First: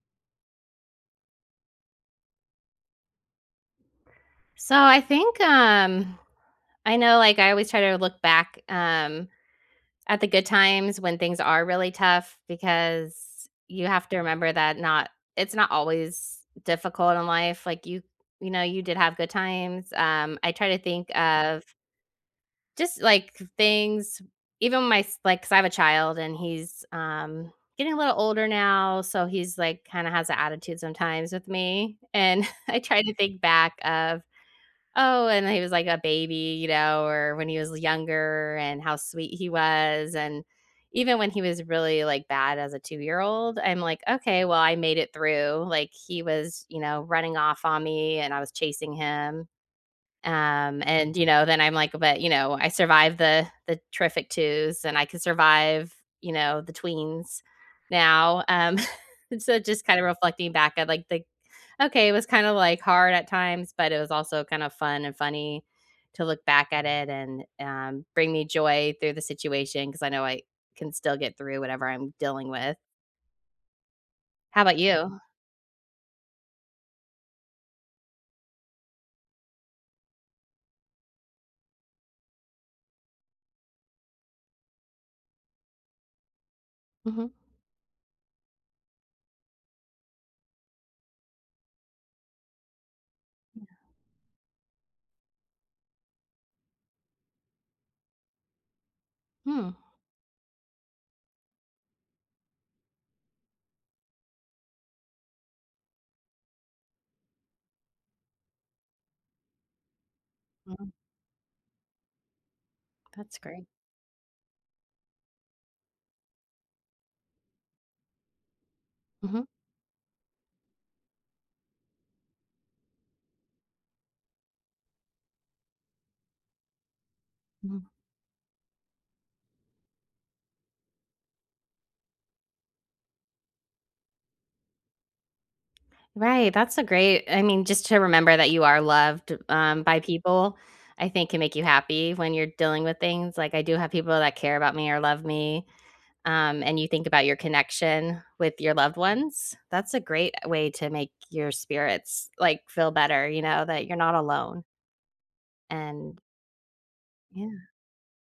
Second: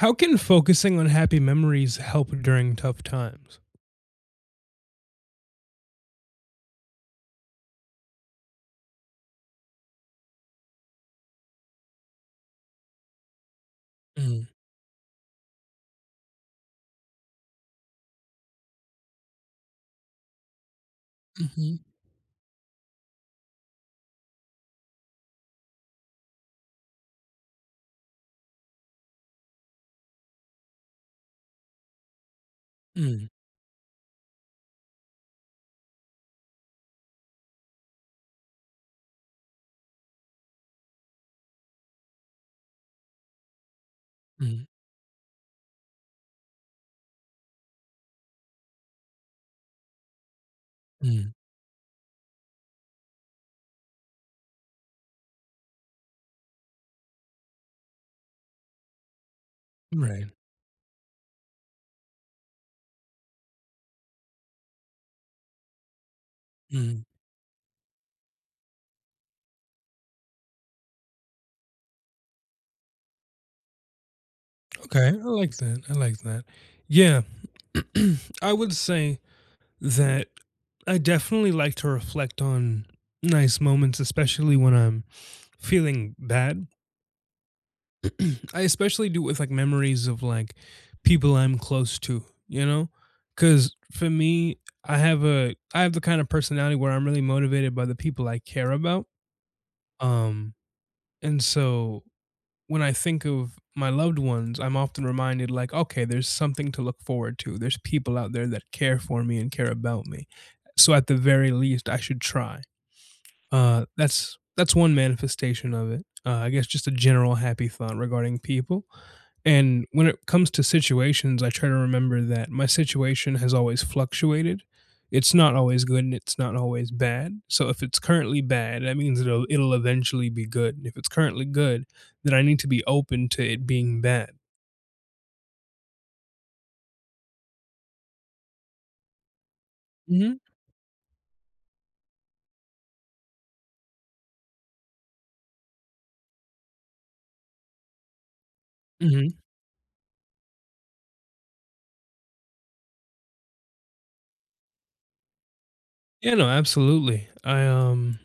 How can focusing on happy memories help during tough times? So, I think, um I know, like, I always try to look back, um, at the good times when things are really tough because you have to Mm. remember that not it's not always difficult in life. Like, you you know, you did have good times. Um, I try to think of Mhm. just, like, k things, even my s like, 'cause I have a child and he's, um, getting a little older now. So, he's, like, kinda has a attitude sometimes with me, and I tried to Mm. think back of, oh, and when he was, like, a baby, you know, or when he was younger and how sweet he was, and even when he was really, like, bad as a two-year-old, I'm like, "Okay, well, Mm. I made it through" Like, he was, you know, running off on me, and I was chasing him. Um, and you Mm. know, then I'm like but you know, I survived the the terrific twos, and I can survive, you know, the tweens now. Um, so just kinda Right. reflecting back at, like, the okay, it was kinda like, hard at times, but it was also kinda fun and funny to look back at Mm. it and, um, bring me joy through the situation, 'cause I know I can still get through whatever I'm dealing with. How 'bout Okay. you? I like that, I like that. Yeah. I would say that I definitely like to reflect on nice moments, especially when I'm feeling bad. Mhm. I especially do with, like, memories of, like, people I'm close to, you know? Yeah. 'Cause for me, I have a I have the kind of personality where I'm really motivated by the people I care about. Hmm. Um, and so when I think of my loved ones, I'm often reminded, like, okay, there's something to look forward to. There's people out there that care for me and care about me. Mm. So, at the very least, I should try. That's great. Uh, that's that's 1 manifestation of it. I guess just a general happy thought regarding people. Mhm. And when it comes to situations, I try to remember that my situation has always fluctuated. It's not always good, and it's not always bad. So, if Mhm. it's currently bad, that means it'll it'll eventually be good. If it's currently good, then I need to be open to it being bad. Right. That's a great I mean, just to remember that you are loved, um, by Mm. people, I think, can make you happy when you're dealing with things. Like, I do have people that care about me or love me, um, and you think about your connection with your loved Mhm. ones. That's a great way to make your spirits, like, feel better, you know, that you're not alone. And Yeah, no, absolutely. I Yeah. um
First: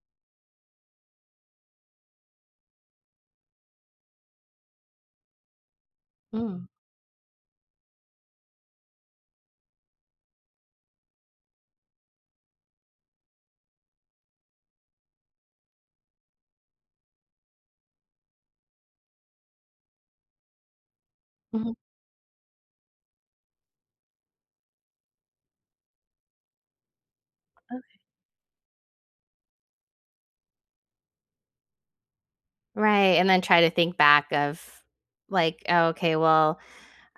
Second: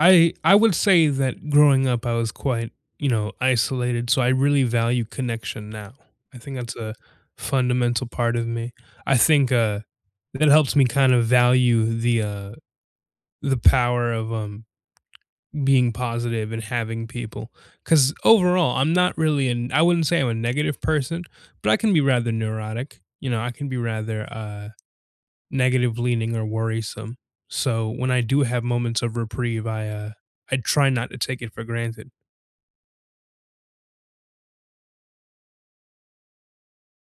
I I would say that growing up, I was quite, you know, isolated, so I really value connection now. I think Mm. that's a fundamental part of me. I think, uh, that helps me kind of value the, uh, the power of, um, being positive and having people, 'cause overall, I'm not really an I wouldn't say I'm a negative person, but Mhm. I can be rather neurotic. You know, I can be rather, uh, negative leaning or worrisome. So Okay. when I do have moments of reprieve, I, uh, I try not to take it for granted. Right, and then try to think back of, like, oh, okay, well,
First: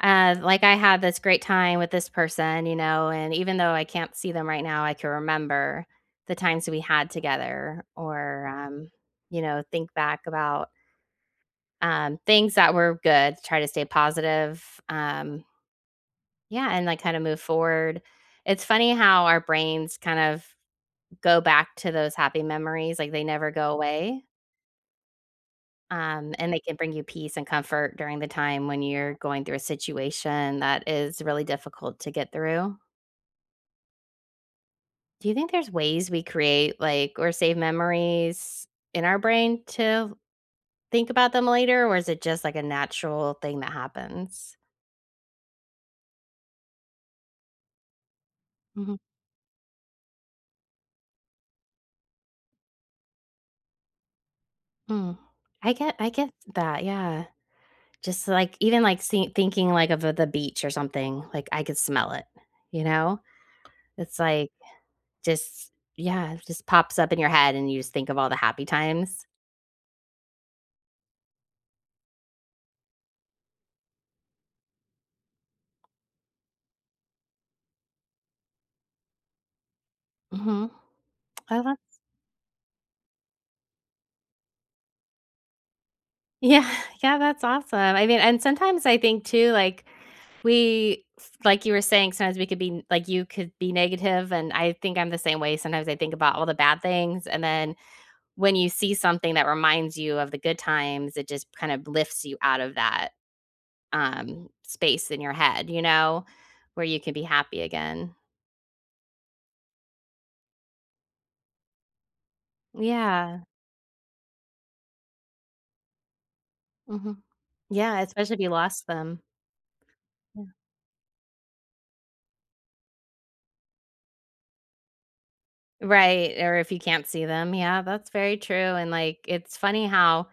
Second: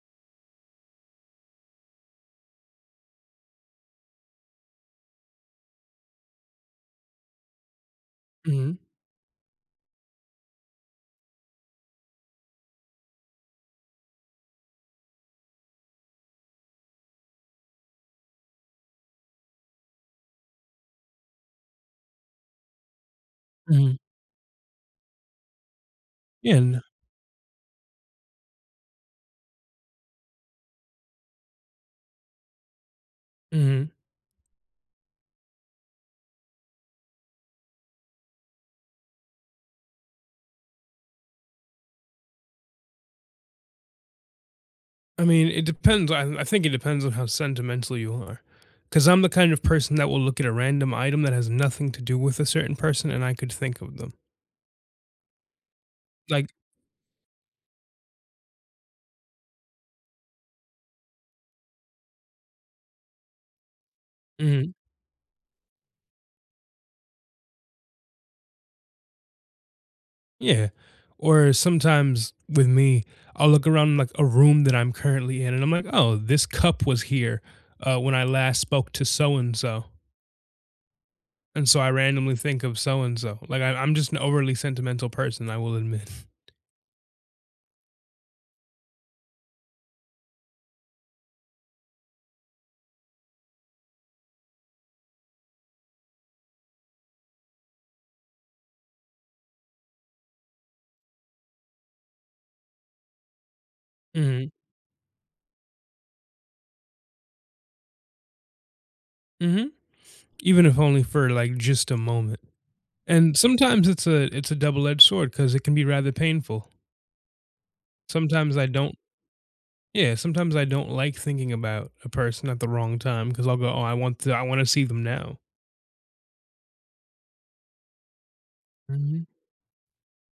uh, like, I had this great time with this person, you know, and even though I can't see them right now, I can remember the times that we had together or, Mhm. um, you know, think back about um, things that were good, try to stay positive, um Yeah, and, like, kinda move forward. It's funny how our brains kind of go back to those happy memories, like, they never go Mhm. away um, and Yeah, they can n bring you peace and comfort during the time when you're going through a situation that is really difficult to get through. Mhm. Do you think there's ways we create, like or save memories in our brain to think about them later, or is it just, like, a natural thing that happens? I mean, it depends. I I think it depends on how sentimental you are Mhm. 'cause I'm the kind of person that will look at a random item that has nothing to do with a certain person, and I could think of them. Mm. I get I get Like that. Yeah. Just, like even, like, see thinking, like, of the beach or something. Like, I could smell it, you know? It's, like, Mhm. just yeah, it just pops up in your head, and you just think of all the happy times. Yeah. Or sometimes, with me, I'll look around, like, a room that I'm currently in, and I'm like, "Oh, this cup was here, uh, when I last spoke to so-and-so" Mhm. Oh, and so I that's randomly think of so-and-so. Like, I I'm just an overly sentimental person, I will admit. Yeah. Yeah. That's awesome, I mean, and sometimes I think too, like, we like you were saying, sometimes we could be like you could be negative, and I think I'm the same way. Sometimes I think about all the bad things, and then when you see something that reminds you of the good times, it just kind of lifts you out of that, um, Mhm. space in your head, you know, where you can be happy again. Mhm. Even if only for, like, just a moment. And Yeah. sometimes it's a it's a double-edged sword, 'cause it can be rather painful. Mhm. Yeah, especially if you Sometimes I lost don't them. Yeah, Yeah. sometimes I don't like thinking about a person at the wrong time, 'cause I'll go, "Oh, I want to I wanna see them now." Right, or if you can't see them. Yeah, that's very true, and, like, Mhm. it's funny how,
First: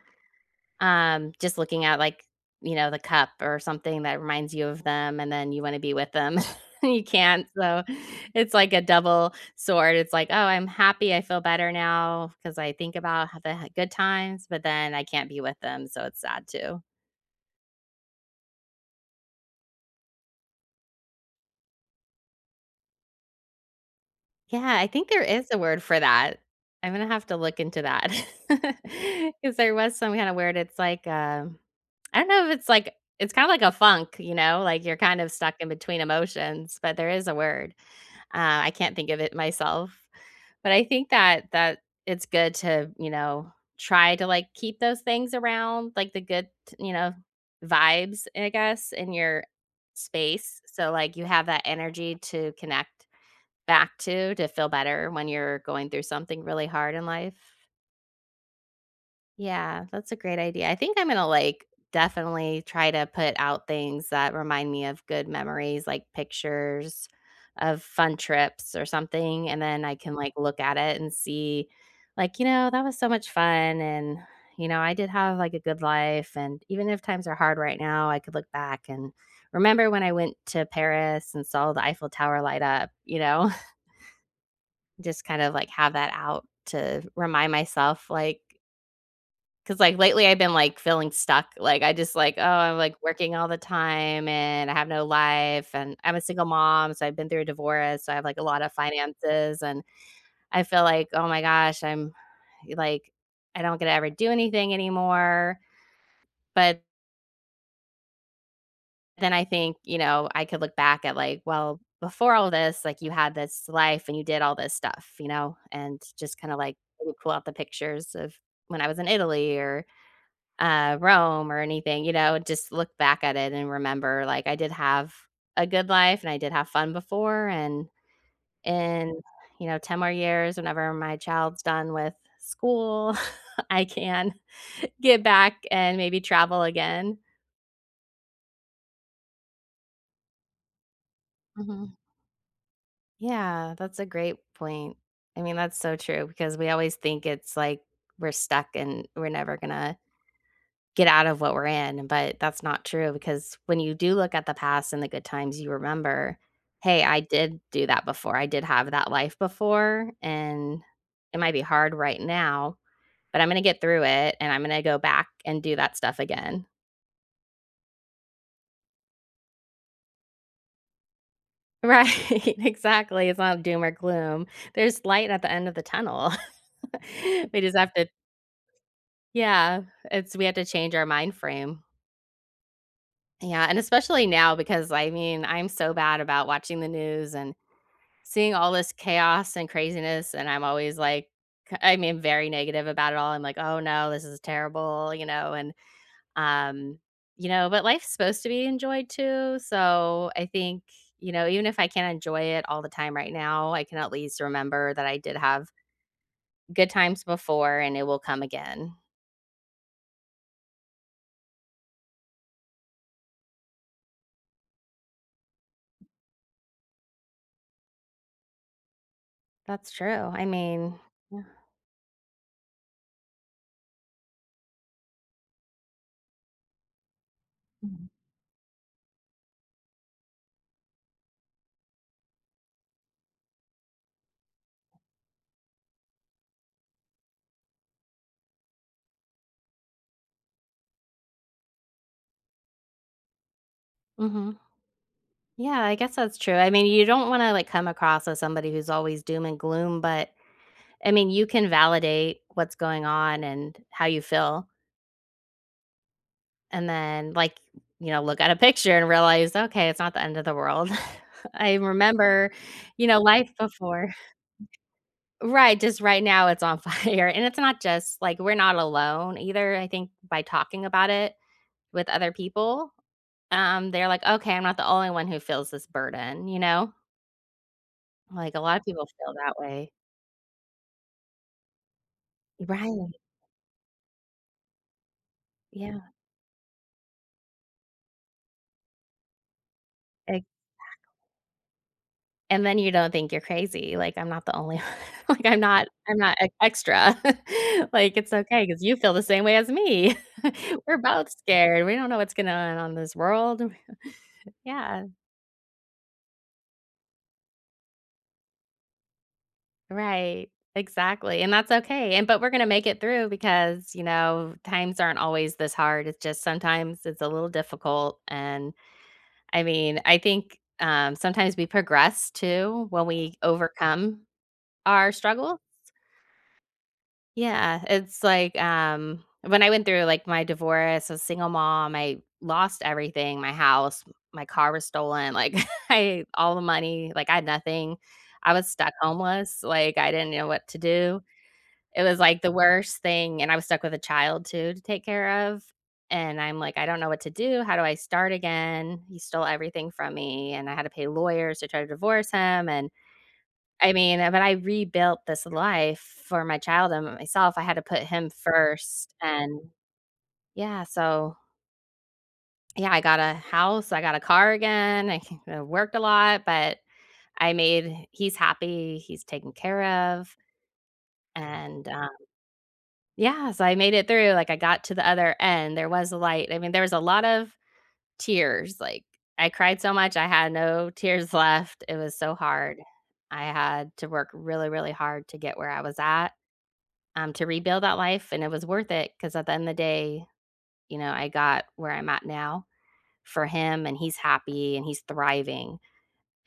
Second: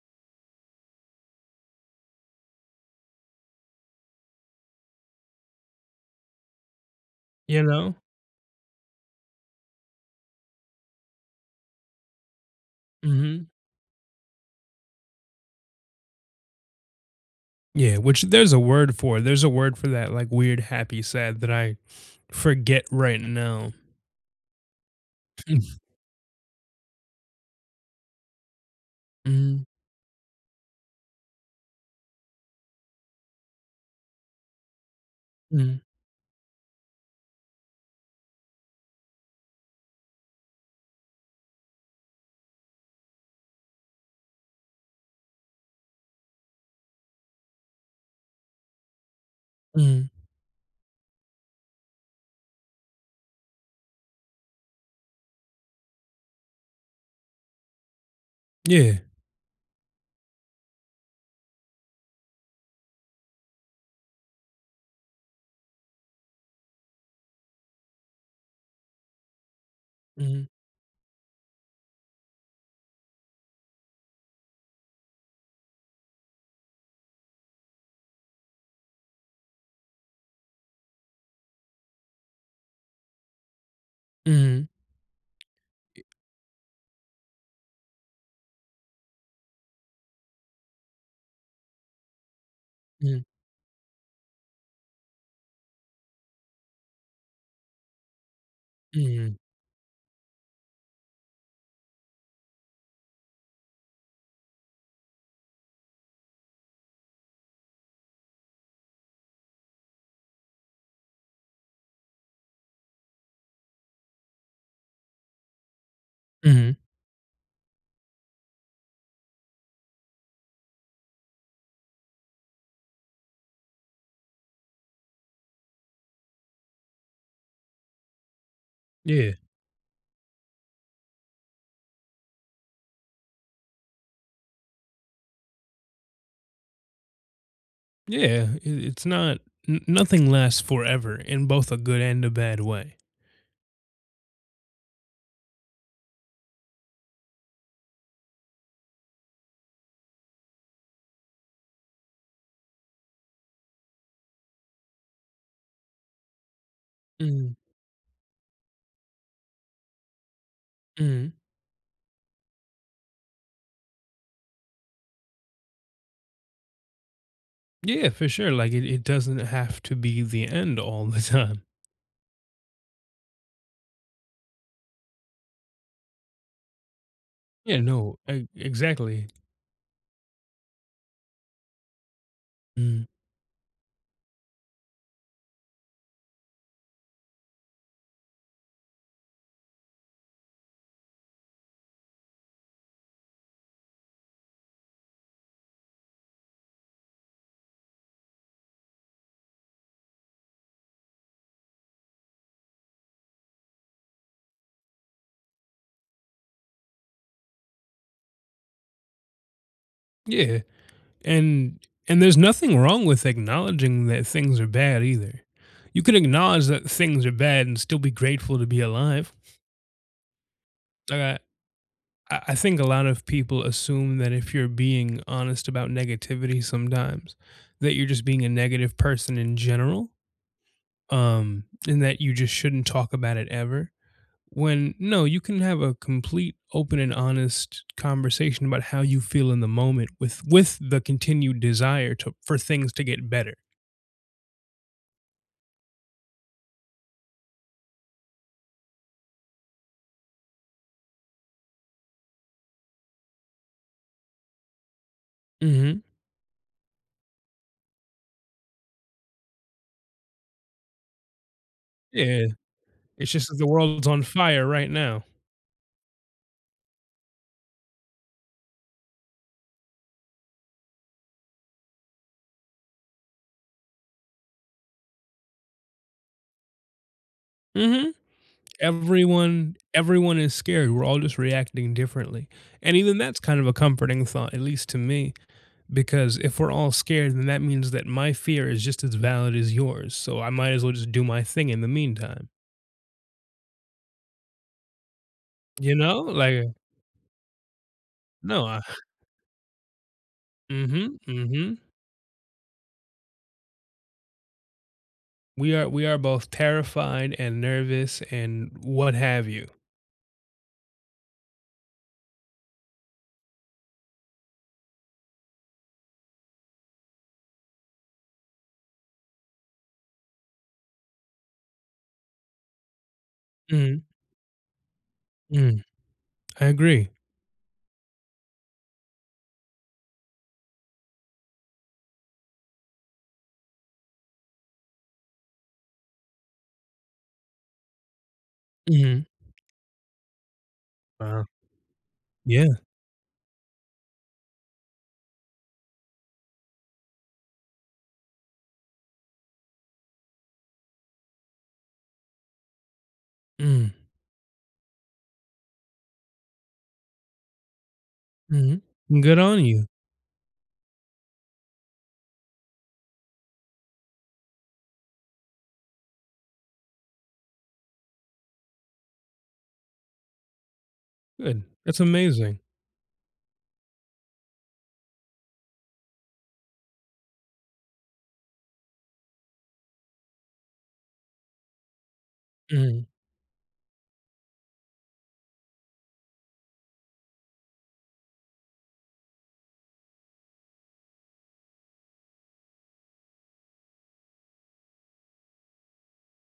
um, just looking at, like, you know, the cup or something that reminds you of them and then you wanna be with them, and you can't, You so, know? it's like a double sword. It's like, oh, I'm happy, I feel better now, 'cause I think about how Mhm. the ha good times, but then I can't be with them, so it's sad too. Yeah, which there's a word for there's a word for that, like, weird, happy, sad that I, forget right now. Yeah. I think there is a word for that. I'm gonna have to look into that, 'cause Mhm. there was some kinda word, it's like, uh I don't know if it's like it's kinda like a funk, you know? Like, you're kind of stuck in Mhm. between emotions, but there is a word. Uh, I can't think of it myself. But I think that that it's good to, you know, try to, like, keep those things around, like, good t you know, vibes, I guess, in your Mhm. space, so, like, you have that energy to connect back to to feel better when you're going through something really hard in life. Yeah. Yeah. That's a great idea. I think I'm gonna, like, definitely, try to put out things that remind me of good memories, like pictures of fun trips, or something, and then I can, like, Mhm. look at it and see, like, "You know, that was so much fun, and, you know, I did have, like, a good life, and even if times are hard right now, I could look back and remember when I went to Paris and saw the Eiffel Tower light up," you know Mhm. just kinda, like, have I that out to remind myself, like 'Cause, like, lately, I've been, like, feeling stuck. Like, I just, "Oh, I'm, like, Yeah working all the time, and I have no life, and I'm a single mom, so I've been through a divorce. So I have, like, a lotta Mm. finances," and I feel like, "Oh my gosh. I'm" like, "I don't get to ever do anything anymore," but then I think, you know, I could look back at, like, "Well, before all this, like, you had this life, and you did all this stuff," you know, and just kinda, Mhm. like, pull pull out the pictures of when I was in Italy or, uh, Rome or anything, you know? Just look back at it and remember, like, "I did have a good life, and I did have fun before. And and, Yeah. you know, 10 more years, whenever my child's done with school, I can get back, and maybe travel again. Yeah. I it's not n nothing lasts forever in both a Mhm. good and a bad way. Yeah, that's a great point. I mean, that's so true 'cause we always think it's like we're stuck and we're never gonna get out of what we're in, but that's not true, because when you do look at the past and the good times, you remember, "Hey, I Mm. did do that before. I did have that life before, and Mm. it might be hard right now, but I'm gonna get through it, and I'm gonna go back and do that stuff again." Yeah. For sure. Like, it it doesn't have to be the end all the time. Right, exactly. It's not doom or gloom. There's light at the end of the tunnel. We just Yeah, have to no, e exactly. Yeah, it's we have to change our mind frame. Mm. Yeah, and especially now because, I mean, I'm so bad about watching the news and seeing all this chaos and craziness, and I'm always like, I mean, very negative about it all. I'm like, "Oh, no. This is terrible," you know? And, um you know, but life's supposed to be enjoyed, too. So, I think, you know, even if I can't enjoy it all the time right now, I can at least remember that I did have good times before, and it will come again. Yeah, and and there's nothing wrong with acknowledging that things are bad, either. You can acknowledge that things are bad and still be grateful to be alive. That's true. I mean, I got yeah. I I think a lot of people assume that if you're being honest about negativity sometimes, that you're Mhm. just being a negative person in general, um, and that you just shouldn't talk about it ever, when, no, you can have a complete, open, and honest conversation about how you feel in the moment with with the continued desire to for things to get better. Mhm. Yeah. I guess that's true. I mean, you don't wanna, like, come across as somebody who's always doom and gloom, but, I mean, you can validate what's going on and how you feel. Mhm. And then, like, you know, look at a picture and realize, okay. It's not the end of the world. I Yeah. remember, you know, It's just life that the world's before. on fire right now. Right. Just right now, it's on fire, and it's not just like, we're not alone, either. I think, by talking about it with other people, um, they're like, "Okay. I'm not the only one who feels this burden," you know? Mhm. Like, a lot of people feel that Everyone way. everyone is scared, we're all just reacting differently, and Right. even that's kind of a comforting thought, at least to me, Yeah. because if we're all scared, then that means that my fear is just as valid as yours, so I Exact might as well just do my thing in the meantime. And then you don't think you're crazy, like, I'm not the only, o like, I'm not You I'm know? not ex Like extra, like, it's No, okay, I 'cause you feel the same way as me. We're Mhm, both mhm. scared. We don't know what's going on on this world. Yeah. We are we are both terrified and nervous and what have you. Right. Exactly, and that's okay, and but we're gonna make it through because, you know, times aren't always this hard, it's just sometimes it's a little difficult, and, I mean, I think, um, sometimes we progress too when we Mhm. overcome, our struggles. Mm. I agree. Yeah. It's like, um, when I went through, like, my divorce, as a single mom, I lost everything, my house, my car was stolen, like, I all the money, like, I had nothing, I was stuck Mhm. homeless, like, I didn't know what to do. Uh-huh. It was, like, the Yeah. worst thing, and I was stuck with a child too, to take care of, and I'm like, "I don't know what to do, how do I start again?" He stole everything from me, and I had to pay lawyers to try to divorce him, and, Mm. I mean, eh but I rebuilt this life, for my child and myself, I had to put him Mhm. first, Good and, on you. yeah so Yeah, I got a house, I got a car again, I ca worked a lot, but I made he's happy, he's taken care of Good. and, That's um amazing. Yeah, so I made it through, like, I got to the other end, there was a light, I mean, there was a lot of tears, like, I cried so much, I had no tears left, it was so hard. Mhm. I had to work really, really hard to get where I was at, um, to rebuild that life, and it was worth it, 'cause at the end of the day, you know, I got where I'm at now, for him, and he's happy, and he's thriving,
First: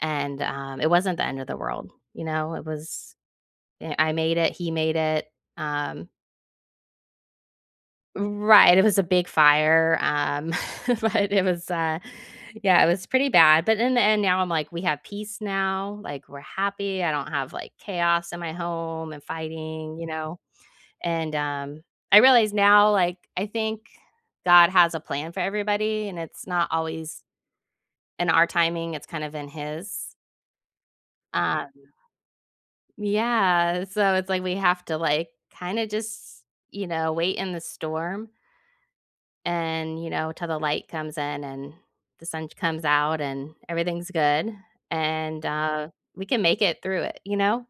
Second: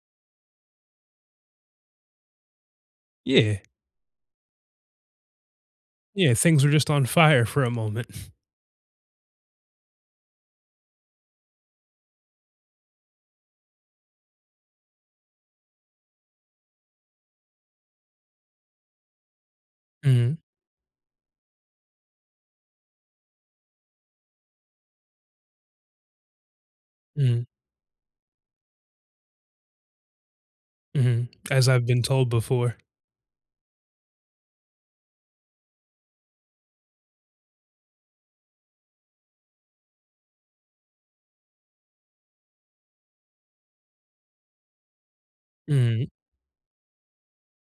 and, um, it wasn't the end of the world, you know? It was Yeah. eh I made it, he made it, um Yeah, things were just fire for a moment. Right, it was a big fire, um, but it was, uh, yeah, it was pretty bad, but in the end, now I'm like, "We have peace now," like, "We're happy, I don't have, like, chaos in my home and fighting," you Mhm. know? And, um, I realized now, like, I think, God has a plan for everybody, and it's not always, Mhm. in our timing, it's kind of in his. Mhm. As I've Um been told before. Yeah. So, it's like we have to, like, kinda just, you know, wait in the storm and, you know, till the light comes in and the sun comes out and everything's good, and uh, Mhm. we can make it through it, you know?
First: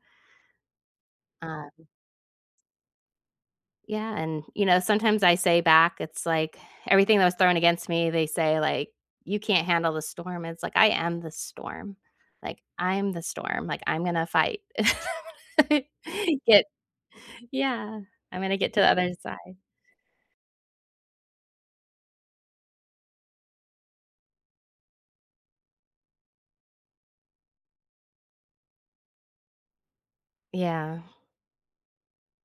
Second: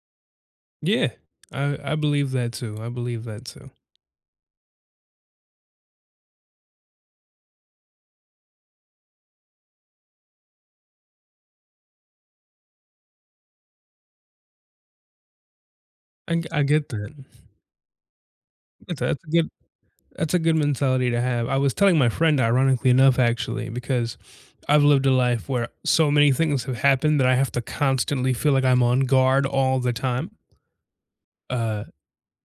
Yeah. I Um I believe that too. I believe that too. Yeah. And, you know, sometimes I say back, it's like everything that was thrown against me, they say, like, "You can't handle the storm." It's like, "I am the storm." Like, "I'm the storm." Like, "I'm gonna fight." I I Get get that. Yeah. I'm gonna get to the That's a other that's a good side. that's a good mentality to have. I was telling my friend, ironically enough, actually, because I've lived a life where so many things have happened that I have to constantly feel like I'm on guard all the time Yeah. uh,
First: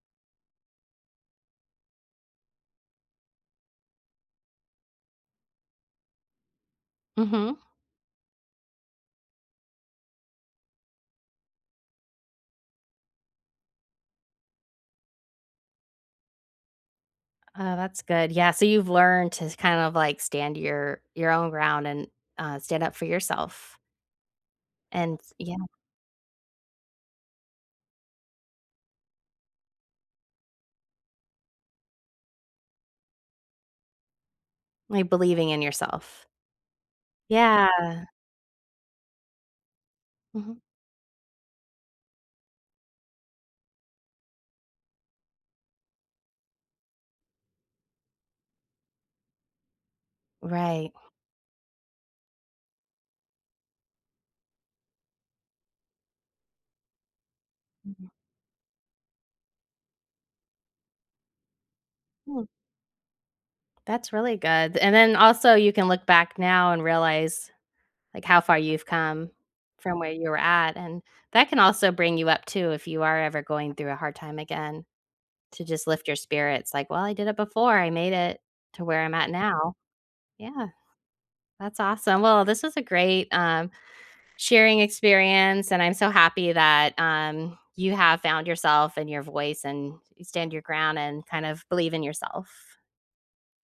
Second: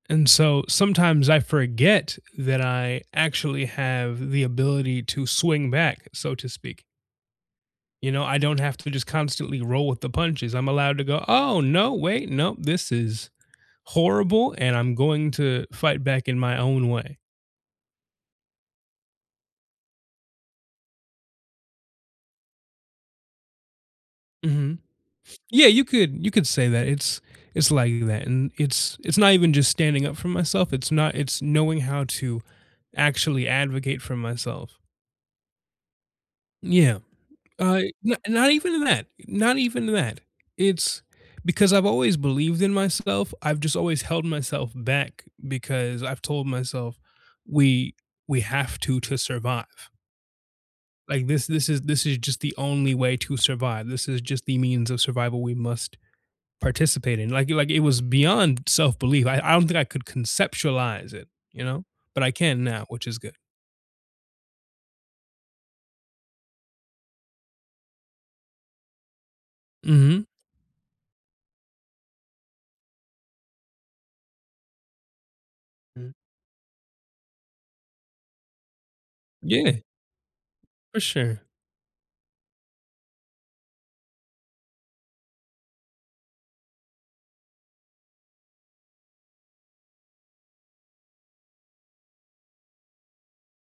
and so sometimes I forget that I actually have the ability to swing back, so to speak. Mhm. You know, I don't have to just constantly roll with the punches. I'm allowed to go, "Oh, no. Wait. Nope. This is horrible, and I'm going to fight back in my own way." Oh, that's good. Yeah. So you've learned to kind of, like, stand your your own ground and, uh, stand up for yourself. Mhm. And, s yeah. Yeah, you could you could say that. It's it's like that, and it's it's not even just standing up for myself. It's not it's knowing how to actually advocate for myself. Like, believing in yourself. Yeah. Uh, Yeah. n not even that. Not even that. Mhm. It's because I've always believed in myself. I've just always held myself back because I've told myself we we have to to survive. Right. Like, this this is this is just the only way to survive. This is just the means of survival we must participate in. Like, it like, it was Mhm. beyond self-belief. I I don't think I could conceptualize it, you know, but I Hmm. can now, which is good. That's really good. And then also you can look back now and realize, like, how far you've come from where Mhm. you were at. And that can also bring you up too if you are ever going through a hard time again to just lift Mhm. your spirits like, "Well, I did it before. I made it to where I'm at now." Yeah. Yeah. For sure. That's awesome. Well, this is a great, um, sharing experience, and I'm so happy that, um, you have found yourself and your voice and you stand your ground and kind of believe in yourself.